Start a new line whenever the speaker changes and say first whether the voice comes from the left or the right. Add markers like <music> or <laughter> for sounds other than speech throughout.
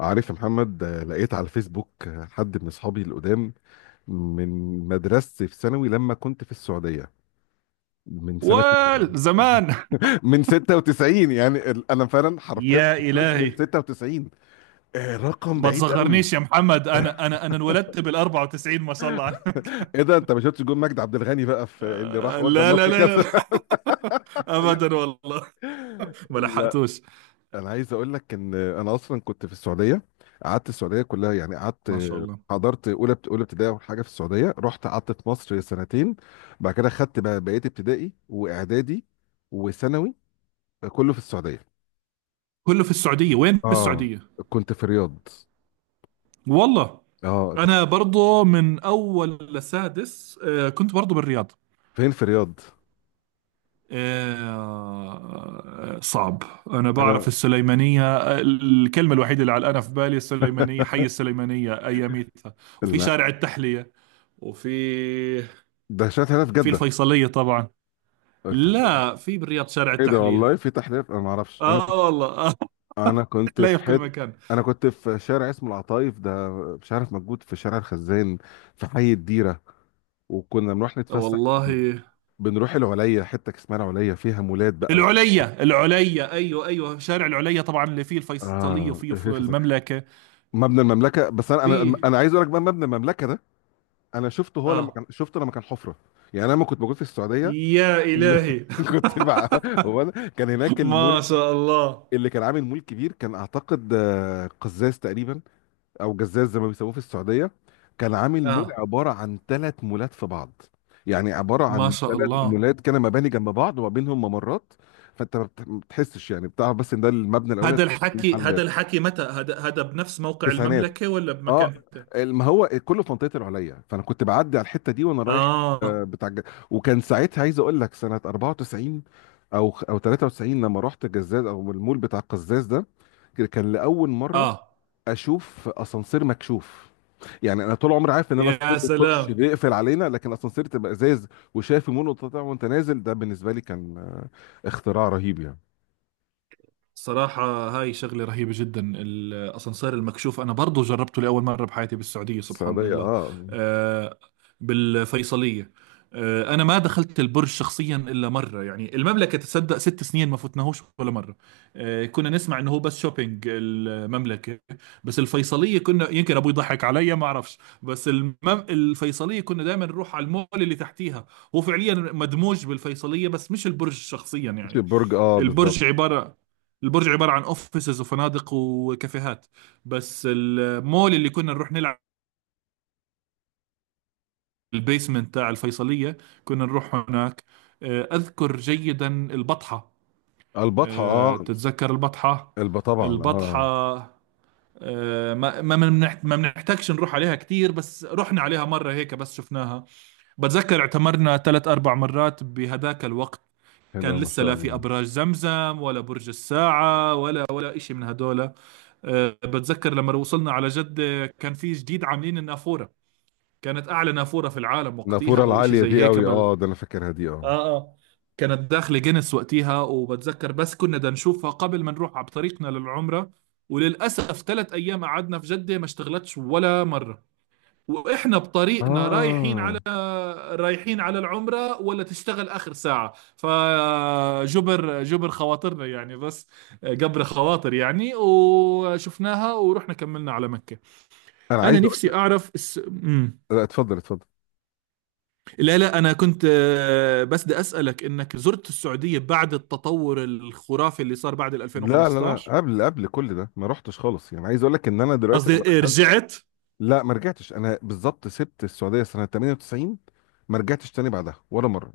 left: عارف يا محمد، لقيت على الفيسبوك، حد من اصحابي القدام من مدرستي في ثانوي لما كنت في السعوديه من سنه <laughs>
right: والزمان.
left: من 96. يعني انا فعلا حرفيا ما
right: يا
left: شفتوش من
right: إلهي،
left: 96. رقم
right: ما
left: بعيد قوي.
right: تصغرنيش يا محمد. أنا انولدت بال 94، ما شاء الله عنك.
left: ايه ده، انت ما شفتش جون مجدي عبد الغني بقى في اللي راح
right: آه،
left: ودى
right: لا لا
left: مصر
right: لا لا,
left: كذا؟
right: لا. <laughs> أبدا
left: <laughs>
right: والله، ما
left: لا،
right: لحقتوش.
left: انا عايز اقول لك ان انا اصلا كنت في السعوديه، قعدت السعوديه كلها. يعني قعدت،
right: ما شاء الله.
left: حضرت اولى اولى ابتدائي اول حاجه في السعوديه، رحت قعدت في مصر سنتين. بعد كده خدت بقى بقيه ابتدائي واعدادي وثانوي كله في السعوديه.
right: كله في السعودية، وين في
left: اه،
right: السعودية؟
left: كنت في الرياض.
right: والله
left: اه، انت كنت
right: أنا برضو من أول لسادس، كنت برضو بالرياض.
left: فين في الرياض؟
right: صعب. أنا
left: انا
right: بعرف السليمانية، الكلمة الوحيدة اللي علقانة في بالي السليمانية، حي
left: <laughs>
right: السليمانية أياميتها. وفي
left: لا،
right: شارع التحلية، وفي
left: ده شات هنا في
right: في
left: جده. <laughs>
right: الفيصلية طبعا.
left: الف-
right: لا، في بالرياض شارع
left: ايه ده،
right: التحلية.
left: والله في تحليل انا ما اعرفش. انا
right: آه والله، آه. <laughs>
left: انا كنت
right: تحلية
left: في
right: في كل
left: حته،
right: مكان.
left: انا كنت في شارع اسمه العطايف ده، مش عارف موجود، في شارع الخزان في حي الديره. وكنا بنروح نتفسح،
right: والله،
left: بنروح العليا، حته اسمها العليا فيها مولات بقى
right: العليا العليا، أيوه أيوه، شارع العليا طبعا اللي فيه الفيصلية
left: اه،
right: وفيه في
left: الحفظ،
right: المملكة.
left: مبنى المملكه. بس انا انا
right: فيه.
left: انا عايز اقول لك بقى مبنى المملكه ده، انا شفته هو لما
right: آه.
left: كان، شفته لما كان حفره. يعني انا لما كنت موجود في السعوديه
right: يا إلهي.
left: <laughs> كنت بقى. كان هناك
right: <laughs> ما
left: المول
right: شاء الله.
left: اللي كان عامل مول كبير، كان اعتقد قزاز تقريبا، او جزاز زي ما بيسموه في السعوديه. كان عامل مول
right: آه.
left: عباره عن ثلاث مولات في بعض. يعني عباره
right: ما
left: عن
right: شاء
left: ثلاث
right: الله.
left: مولات كده، مباني جنب بعض، وما بينهم ممرات. فانت ما بتحسش، يعني بتعرف بس ان ده المبنى الاولاني،
right: هذا الحكي هذا
left: محلات.
right: الحكي متى هذا بنفس موقع
left: تسعينات،
right: المملكة ولا
left: اه.
right: بمكان ثاني؟
left: ما هو كله في منطقه العليا، فانا كنت بعدي على الحته دي وانا رايح، آه،
right: آه
left: بتاع الج- وكان ساعتها عايز اقول لك سنه 94 او 93، لما رحت جزاز او المول بتاع القزاز ده. كان لاول مره
right: آه.
left: اشوف اسانسير مكشوف. يعني انا طول عمري عارف ان الاسانسير
right: يا
left: بيخش
right: سلام.
left: بيقفل علينا، لكن اسانسير تبقى ازاز، وشايف المول وتطلع وانت نازل، ده بالنسبه لي كان اختراع رهيب يعني.
right: صراحة هاي شغلة رهيبة جدا، الأسانسير المكشوف. أنا برضو جربته لأول مرة بحياتي بالسعودية، سبحان
left: السعوديه،
right: الله.
left: اه.
right: آه، بالفيصلية. أنا ما دخلت البرج شخصيا إلا مرة، يعني المملكة تصدق ست سنين ما فتناهوش ولا مرة. كنا نسمع إنه هو بس شوبينج المملكة. بس الفيصلية كنا يمكن أبوي يضحك علي، ما أعرفش. بس المم... الفيصلية كنا دائما نروح على المول اللي تحتيها. هو فعليا مدموج بالفيصلية، بس مش البرج شخصيا
left: مش
right: يعني.
left: البرج، اه، بالظبط.
right: البرج عبارة البرج عبارة عن اوفيسز وفنادق وكافيهات. بس المول اللي كنا نروح نلعب، البيسمنت تاع الفيصلية، كنا نروح هناك. أذكر جيدا البطحة.
left: البطحه، اه.
right: تتذكر البطحة؟
left: الب، طبعا،
right: البطحة.
left: اه.
right: ما بنحتاجش نروح عليها كتير، بس رحنا عليها مرة هيك بس شفناها. بتذكر اعتمرنا ثلاث أربع مرات بهداك الوقت.
left: حلوه
right: كان
left: ما
right: لسه
left: شاء
right: لا في
left: الله.
right: أبراج زمزم ولا برج الساعة ولا إشي من هدول. بتذكر لما وصلنا على جدة كان في جديد عاملين النافورة، كانت أعلى نافورة في العالم وقتها
left: النافوره
right: أو إشي
left: العاليه
right: زي
left: دي
right: هيك
left: قوي،
right: بل.
left: اه، ده انا فاكرها دي، اه،
right: اه اه. كانت داخلة جينيس وقتها، وبتذكر بس كنا بدنا نشوفها قبل ما نروح على طريقنا للعمرة. وللأسف ثلاث أيام قعدنا في جدة ما اشتغلتش ولا مرة، واحنا بطريقنا
left: اه.
right: رايحين على العمرة، ولا تشتغل اخر ساعة. فجبر، جبر خواطرنا يعني، بس جبر خواطر يعني، وشفناها ورحنا كملنا على مكة.
left: انا
right: انا
left: عايز اقول
right: نفسي
left: لك،
right: اعرف الس... مم.
left: لا اتفضل اتفضل.
right: لا لا، انا كنت، بس بدي اسالك، انك زرت السعودية بعد التطور الخرافي اللي صار بعد ال
left: لا،
right: 2015؟
left: قبل، قبل كل ده ما رحتش خالص. يعني عايز اقول لك ان انا دلوقتي،
right: قصدي إيه، رجعت؟
left: لا ما رجعتش، انا بالظبط سبت السعوديه سنه 98، ما رجعتش تاني بعدها ولا مره.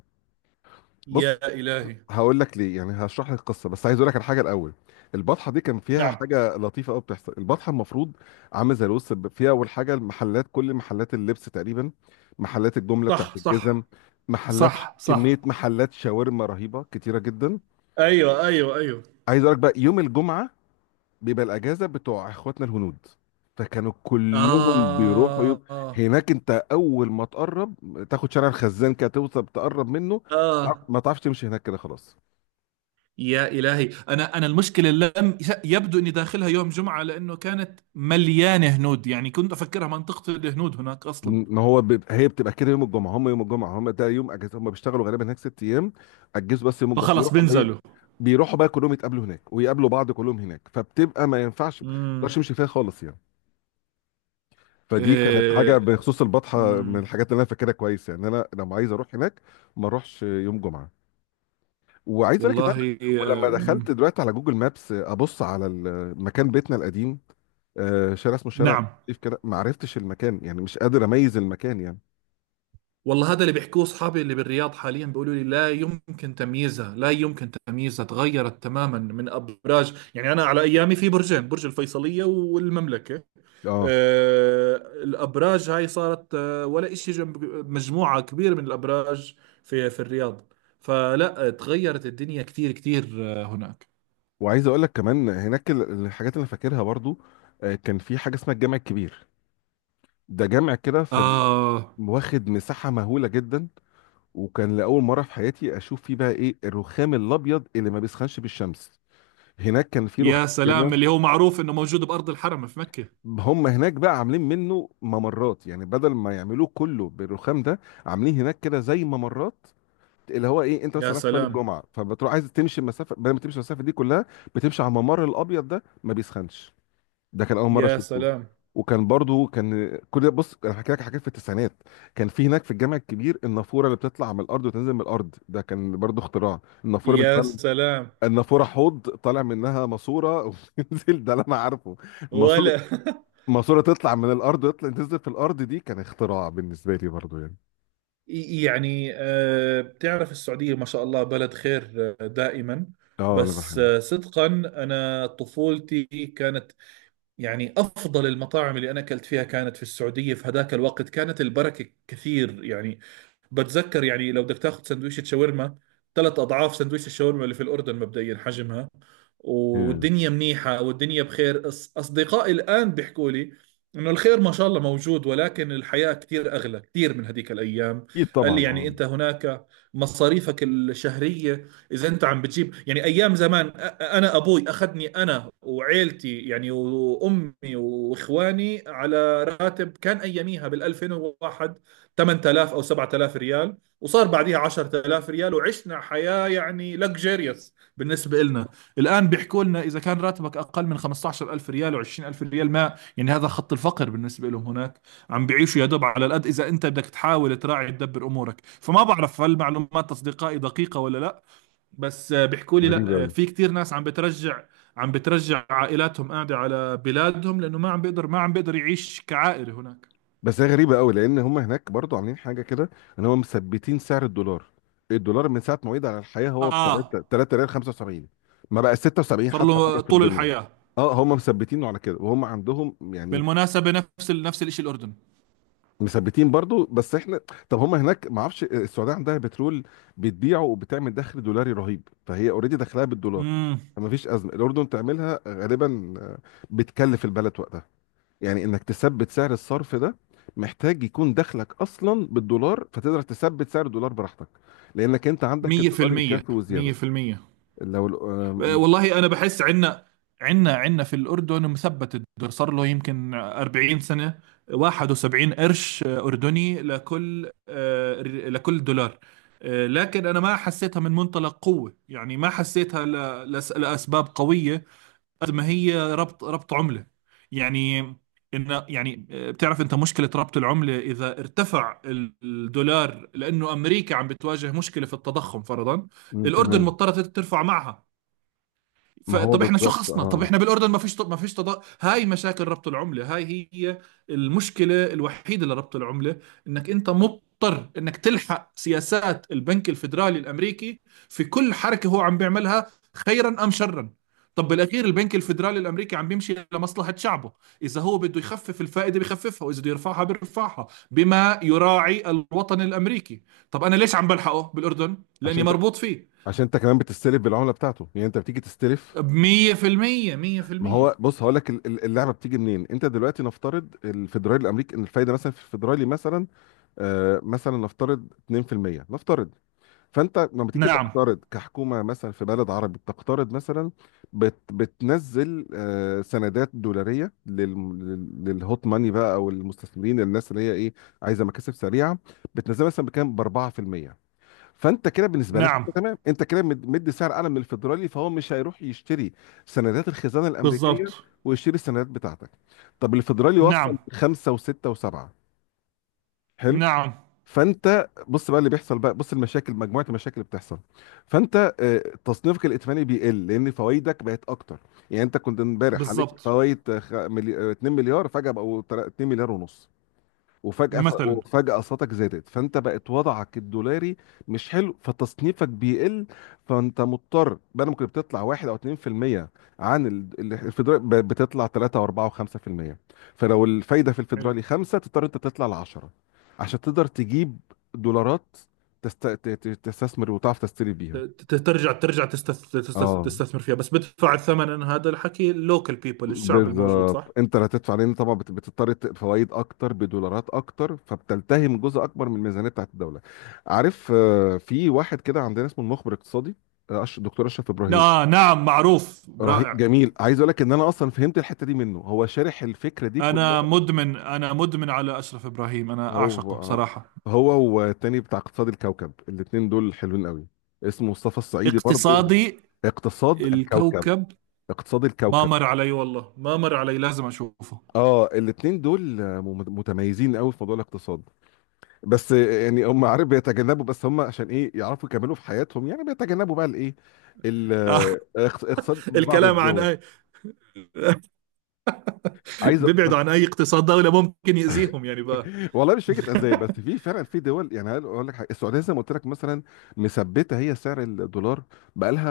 left: بص،
right: يا إلهي.
left: هقول لك ليه، يعني هشرح لك القصه، بس عايز اقول لك على حاجه الاول. البطحه دي كان فيها
right: نعم.
left: حاجه لطيفه قوي بتحصل. البطحه المفروض عامله زي الوسط، فيها اول حاجه المحلات، كل محلات اللبس تقريبا، محلات الجمله بتاعت
right: صح
left: الجزم،
right: صح
left: محلات،
right: صح صح.
left: كميه محلات شاورما رهيبه كتيره جدا.
right: ايوه ايوه ايوه.
left: عايز اقول لك بقى يوم الجمعه بيبقى الاجازه بتوع اخواتنا الهنود، فكانوا كلهم بيروحوا
right: آه آه.
left: هناك. انت اول ما تقرب، تاخد شارع الخزان كده توصل تقرب منه،
right: آه.
left: ما تعرفش تمشي هناك كده خلاص.
right: يا إلهي. أنا المشكلة لم يبدو إني داخلها يوم جمعة، لأنه كانت مليانة هنود، يعني كنت أفكرها منطقة الهنود هناك أصلا.
left: ما هو بيب... هي بتبقى كده يوم الجمعه. هم يوم الجمعه ده يوم اجازه، هم بيشتغلوا غالبا هناك ست ايام، اجازوا بس يوم الجمعه،
right: فخلص
left: بيروحوا بقى،
right: بنزلوا.
left: بيروحوا بقى كلهم يتقابلوا هناك ويقابلوا بعض كلهم هناك. فبتبقى ما ينفعش، ما تقدرش
right: امم
left: تمشي فيها خالص يعني. فدي كانت حاجه
right: إيه.
left: بخصوص البطحه من
right: امم
left: الحاجات اللي انا فاكرها كويس. يعني انا لما عايز اروح هناك ما اروحش يوم جمعه. وعايز اقول لك ان انا،
right: والله.
left: ولما دخلت دلوقتي على جوجل مابس ابص على مكان بيتنا القديم، شارع اسمه شارع
right: نعم.
left: لطيف كده، ما عرفتش المكان، يعني مش قادر اميز المكان يعني،
right: والله هذا اللي بيحكوه أصحابي اللي بالرياض حاليا، بيقولوا لي لا يمكن تمييزها، لا يمكن تمييزها، تغيرت تماما من أبراج. يعني أنا على أيامي في برجين، برج الفيصلية والمملكة.
left: اه.
right: الأبراج هاي صارت، ولا إشي جنب مجموعة كبيرة من الأبراج في الرياض. فلا، تغيرت الدنيا كثير كثير. هناك.
left: وعايز اقول لك كمان هناك الحاجات اللي فاكرها برضو، كان في حاجه اسمها الجامع الكبير. ده جامع كده في
right: آه.
left: واخد مساحه مهوله جدا. وكان لاول مره في حياتي اشوف فيه بقى ايه الرخام الابيض اللي ما بيسخنش بالشمس. هناك كان في
right: يا
left: رخام
right: سلام،
left: كده،
right: اللي هو معروف إنه موجود بأرض الحرم في مكة.
left: هم هناك بقى عاملين منه ممرات. يعني بدل ما يعملوه كله بالرخام ده، عاملين هناك كده زي ممرات، اللي هو ايه، انت
right: يا
left: مثلا رايح صلاه
right: سلام.
left: الجمعه فبتروح عايز تمشي المسافه، بدل ما تمشي المسافه دي كلها، بتمشي على الممر الابيض ده ما بيسخنش. ده كان اول مره
right: يا
left: اشوفه.
right: سلام.
left: وكان برضو كل ده، بص انا حكيت لك حاجات في التسعينات. كان في هناك في الجامع الكبير النافوره اللي بتطلع من الارض وتنزل من الارض. ده كان برضو اختراع، النافوره
right: يا
left: بالنسبه لنا.
right: سلام.
left: النافوره حوض طالع منها ماسوره <laughs> وبتنزل، ده اللي انا عارفه، ماسوره.
right: ولا <laughs>
left: ماسورة تطلع من الأرض، تطلع تنزل في الأرض، دي كان اختراع بالنسبة لي برضو يعني.
right: يعني بتعرف السعودية ما شاء الله بلد خير. دائما.
left: اه، أنا
right: بس
left: بحب.
right: صدقا، أنا طفولتي كانت، يعني أفضل المطاعم اللي أنا أكلت فيها كانت في السعودية، في هذاك الوقت كانت البركة كثير يعني. بتذكر يعني لو بدك تاخذ سندويشة شاورما، ثلاث اضعاف سندويشة الشاورما اللي في الاردن مبدئيا حجمها.
left: yeah.
right: والدنيا منيحة والدنيا بخير. اصدقائي الان بيحكوا لي انه الخير ما شاء الله موجود، ولكن الحياة كثير اغلى كثير من هذيك الايام.
left: أكيد
right: قال
left: طبعا
right: لي يعني
left: اه.
right: انت هناك، مصاريفك الشهرية اذا انت عم بتجيب يعني ايام زمان. انا ابوي اخذني انا وعيلتي يعني، وامي واخواني، على راتب كان اياميها بال2001، 8000 او 7000 ريال، وصار بعديها 10000 ريال، وعشنا حياه يعني لكجيريوس بالنسبه لنا. الان بيحكوا لنا اذا كان راتبك اقل من 15000 ريال و20000 ريال، ما يعني هذا خط الفقر بالنسبه لهم هناك. عم بيعيشوا يا دوب على القد، اذا انت بدك تحاول تراعي تدبر امورك. فما بعرف هل معلومات اصدقائي دقيقه ولا لا، بس بيحكوا لي
left: غريبة
right: لا،
left: أوي.
right: في كتير ناس عم بترجع، عائلاتهم قاعده على بلادهم، لانه ما عم بيقدر، يعيش كعائله هناك.
left: بس هي غريبة أوي لأن هم هناك برضو عاملين حاجة كده، إن هم مثبتين سعر الدولار. الدولار من ساعة ما وعد على الحياة هو ب
right: اه،
left: 3 ريال 75، ما بقى 76
right: صار له
left: حتى مرة في
right: طول
left: الدنيا.
right: الحياه.
left: اه، هم مثبتينه على كده، وهم عندهم يعني،
right: بالمناسبه نفس الشيء الاردن.
left: مثبتين برضو. بس احنا، طب هم هناك، ما اعرفش، السعوديه عندها بترول بتبيعه، وبتعمل دخل دولاري رهيب، فهي اوريدي دخلها بالدولار،
right: امم
left: فما فيش ازمه. الاردن تعملها غالبا بتكلف البلد وقتها. يعني انك تثبت سعر الصرف ده، محتاج يكون دخلك اصلا بالدولار، فتقدر تثبت سعر الدولار براحتك، لانك انت عندك الدولار
right: 100%
left: يكفي وزياده.
right: 100%.
left: لو ال- آه،
right: والله انا بحس عندنا، عندنا في الاردن مثبت الدولار صار له يمكن 40 سنه، 71 قرش اردني لكل لكل دولار. لكن انا ما حسيتها من منطلق قوه، يعني ما حسيتها لاسباب قويه، قد ما هي ربط عملة يعني. إن يعني بتعرف أنت مشكلة ربط العملة، إذا ارتفع الدولار لأنه أمريكا عم بتواجه مشكلة في التضخم فرضا،
left: م-
right: الأردن
left: تمام.
right: مضطرة ترفع معها.
left: ما هو
right: فطب احنا شو
left: بالظبط،
right: خصنا؟ طب
left: اه.
right: احنا بالاردن ما فيش، تضاد، هاي مشاكل ربط العمله هاي هي. المشكله الوحيده لربط العمله انك انت مضطر انك تلحق سياسات البنك الفيدرالي الامريكي في كل حركه هو عم بيعملها، خيرا ام شرا. طب بالاخير البنك الفيدرالي الامريكي عم بيمشي لمصلحه شعبه. اذا هو بده يخفف الفائده بخففها، واذا بده يرفعها بيرفعها، بما يراعي الوطن الامريكي. طب انا ليش عم بلحقه بالاردن؟ لاني
left: عشان ت...
right: مربوط فيه.
left: عشان انت كمان بتستلف بالعمله بتاعته، يعني انت بتيجي تستلف.
right: 100%
left: ما
right: 100%.
left: هو بص، هقول لك اللعبه بتيجي منين. انت دلوقتي نفترض الفيدرالي الامريكي ان الفايده مثلا في الفيدرالي مثلا، مثلا نفترض 2%، نفترض. فانت لما تيجي
right: نعم
left: تقترض كحكومه مثلا في بلد عربي، بتقترض مثلا، بتنزل سندات دولاريه للهوت ماني بقى او المستثمرين، الناس اللي هي ايه، عايزه مكاسب سريعه. بتنزلها مثلا بكام، ب 4%. فانت كده بالنسبه لك
right: نعم
left: انت تمام، انت كده مدي سعر اعلى من الفيدرالي، فهو مش هيروح يشتري سندات الخزانه الامريكيه،
right: بالضبط.
left: ويشتري السندات بتاعتك. طب الفيدرالي وصل
right: نعم
left: خمسه وسته وسبعه. حلو.
right: نعم
left: فانت بص بقى اللي بيحصل، بقى بص المشاكل، مجموعه المشاكل اللي بتحصل. فانت، تصنيفك الائتماني بيقل، لان فوائدك بقت اكتر. يعني انت كنت امبارح عليك
right: بالضبط.
left: فوائد 2 مليار، فجاه بقوا 2 مليار ونص.
right: مثلا.
left: وفجأة أسعارك زادت، فأنت بقت وضعك الدولاري مش حلو، فتصنيفك بيقل. فأنت مضطر بدل ما كنت بتطلع 1 أو 2% عن الفيدرالي، بتطلع 3 و4 و5%. فلو الفايدة في
right: حلو.
left: الفيدرالي 5، تضطر أنت تطلع ل 10 عشان تقدر تجيب دولارات، تستثمر وتعرف تشتري بيها.
right: ترجع
left: اه،
right: تستثمر فيها، بس بدفع الثمن، هذا الحكي اللوكل بيبل، الشعب الموجود،
left: بالظبط
right: صح؟
left: انت اللي هتدفع، لان طبعا بتضطر فوائد اكتر بدولارات اكتر، فبتلتهم جزء اكبر من الميزانيه بتاعت الدوله. عارف، في واحد كده عندنا اسمه المخبر الاقتصادي، دكتور اشرف ابراهيم.
right: آه نعم، معروف،
left: رهيب
right: رائع.
left: جميل، عايز اقول لك ان انا اصلا فهمت الحته دي منه، هو شارح الفكره دي كلها.
right: أنا مدمن، أنا مدمن على أشرف إبراهيم، أنا
left: هو
right: أعشقه
left: آه،
right: صراحة.
left: هو والتاني بتاع اقتصاد الكوكب، الاتنين دول حلوين قوي. اسمه مصطفى الصعيدي برضو.
right: اقتصادي
left: اقتصاد الكوكب.
right: الكوكب.
left: اقتصاد
right: ما
left: الكوكب.
right: مر علي والله، ما مر علي، لازم أشوفه <laughs>
left: اه الاتنين دول، متميزين قوي في موضوع الاقتصاد. بس يعني هم، عارف، بيتجنبوا. بس هم عشان ايه يعرفوا يكملوا في حياتهم، يعني بيتجنبوا بقى الايه، ال- اقتصاد بعض
right: الكلام عن
left: الدول.
right: اي؟
left: عايز أ- بس-
right: بيبعدوا عن اي اقتصاد دولة ممكن يأذيهم يعني بقى.
left: <laughs> والله مش فكره ازاي. بس في فعلا في دول. يعني هقول أقول لك حاجه، السعوديه زي ما قلت لك مثلا، مثبته هي سعر الدولار بقى لها،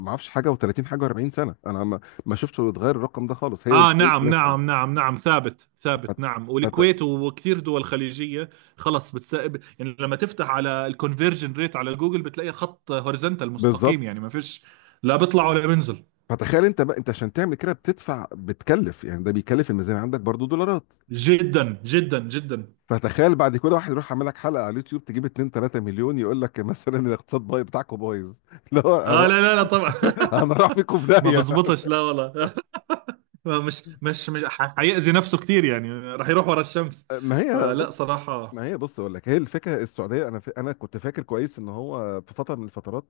left: ما اعرفش، حاجه و30 حاجه و40 سنه، انا ما، ما شفتش يتغير الرقم ده خالص. هي
right: اه
left: والكويت
right: نعم
left: مثلا.
right: نعم نعم نعم، ثابت ثابت،
left: فت...
right: نعم،
left: فت...
right: والكويت وكثير دول خليجيه. يعني لما تفتح على الكونفرجن ريت على جوجل بتلاقي خط هوريزونتال
left: بالظبط.
right: مستقيم، يعني ما فيش، لا بيطلع ولا بينزل.
left: فتخيل انت بقى، انت عشان تعمل كده بتدفع، بتكلف، يعني ده بيكلف الميزانيه عندك برضو دولارات.
right: جدا جدا جدا.
left: فتخيل بعد، كل واحد يروح عامل لك حلقه على اليوتيوب تجيب 2 3 مليون، يقول لك مثلا الاقتصاد بايظ بتاعكم بايظ. <laughs> اللي هو
right: اه
left: أنا،
right: لا لا لا طبعا <laughs>
left: انا راح فيكم في
right: ما
left: داهيه.
right: بزبطش، لا والله. <laughs> ما مش مش مش ح- حيأذي نفسه كثير، يعني راح يروح ورا الشمس.
left: ما هي
right: فلا
left: بص
right: صراحه.
left: ما هي بص اقول لك هي الفكره. السعوديه، انا كنت فاكر كويس ان هو في فتره من الفترات،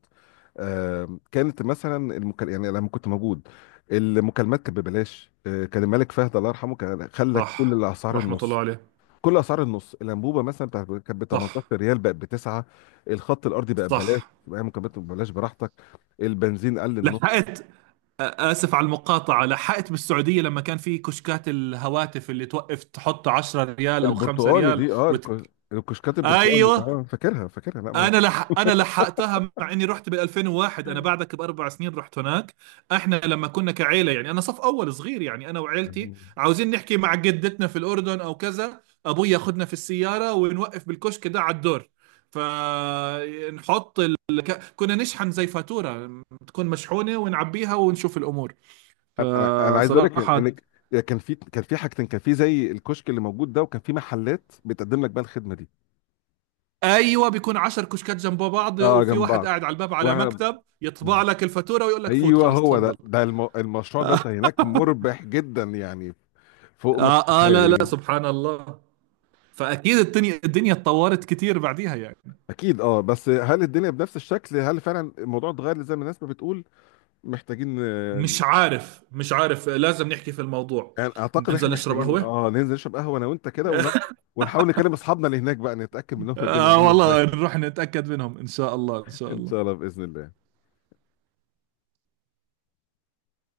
left: كانت مثلا يعني لما كنت موجود، المكالمات كانت ببلاش. كان الملك فهد الله يرحمه، كان خلى كل
right: صح،
left: الاسعار
right: رحمه
left: النص.
right: الله عليه.
left: كل اسعار النص، الانبوبه مثلا بتاعت كانت ب 18
right: صح
left: ريال بقت بتسعه. الخط الارضي بقى ببلاش،
right: صح.
left: بقى مكملات ببلاش براحتك. البنزين قل النص.
right: لحقت، آسف على المقاطعة، لحقت بالسعودية لما كان في كشكات الهواتف اللي توقف تحط 10 ريال أو 5
left: البرتقان
right: ريال
left: دي، اه، الكشكات البرتقان،
right: أيوه.
left: اه، فاكرها فاكرها، لا ما،
right: أنا لحقتها، مع إني رحت بال 2001، أنا بعدك بأربع سنين رحت هناك. إحنا لما كنا كعيلة يعني، أنا صف أول صغير يعني، أنا وعيلتي
left: انا
right: عاوزين نحكي مع جدتنا في الأردن أو كذا، أبوي ياخدنا في السيارة ونوقف بالكشك ده على الدور. فنحط ال... كنا نشحن زي فاتورة تكون مشحونة، ونعبيها ونشوف الأمور،
left: انا أنا عايز اقول لك
right: فصراحة.
left: ان، إن كان في، كان في حاجتين، كان في زي الكشك اللي موجود ده، وكان في محلات بتقدم لك بقى الخدمه دي.
right: ايوه بيكون عشر كشكات جنب بعض،
left: اه،
right: وفي
left: جنب
right: واحد
left: بعض
right: قاعد على الباب على
left: واحنا،
right: مكتب يطبع لك الفاتورة ويقول لك فوت،
left: ايوه
right: خلاص،
left: هو
right: اتفضل
left: ده، ده
right: <laughs>
left: المشروع ده
right: آه,
left: هناك مربح جدا يعني، فوق ما
right: اه اه،
left: تتخيل
right: لا لا،
left: يعني.
right: سبحان الله. فاكيد الدنيا اتطورت كتير بعديها يعني.
left: اكيد اه. بس هل الدنيا بنفس الشكل؟ هل فعلا الموضوع اتغير زي ما الناس ما بتقول؟ محتاجين،
right: مش عارف، مش عارف، لازم نحكي في الموضوع،
left: يعني اعتقد احنا
right: ننزل نشرب
left: محتاجين
right: قهوة
left: اه، ننزل نشرب قهوه انا وانت كده ونقعد،
right: <laughs>
left: ونحاول نكلم اصحابنا اللي هناك بقى نتاكد منهم الدنيا
right: آه
left: عامله ازاي.
right: والله، نروح نتأكد منهم إن شاء الله إن
left: <laughs>
right: شاء
left: ان شاء الله
right: الله.
left: باذن الله.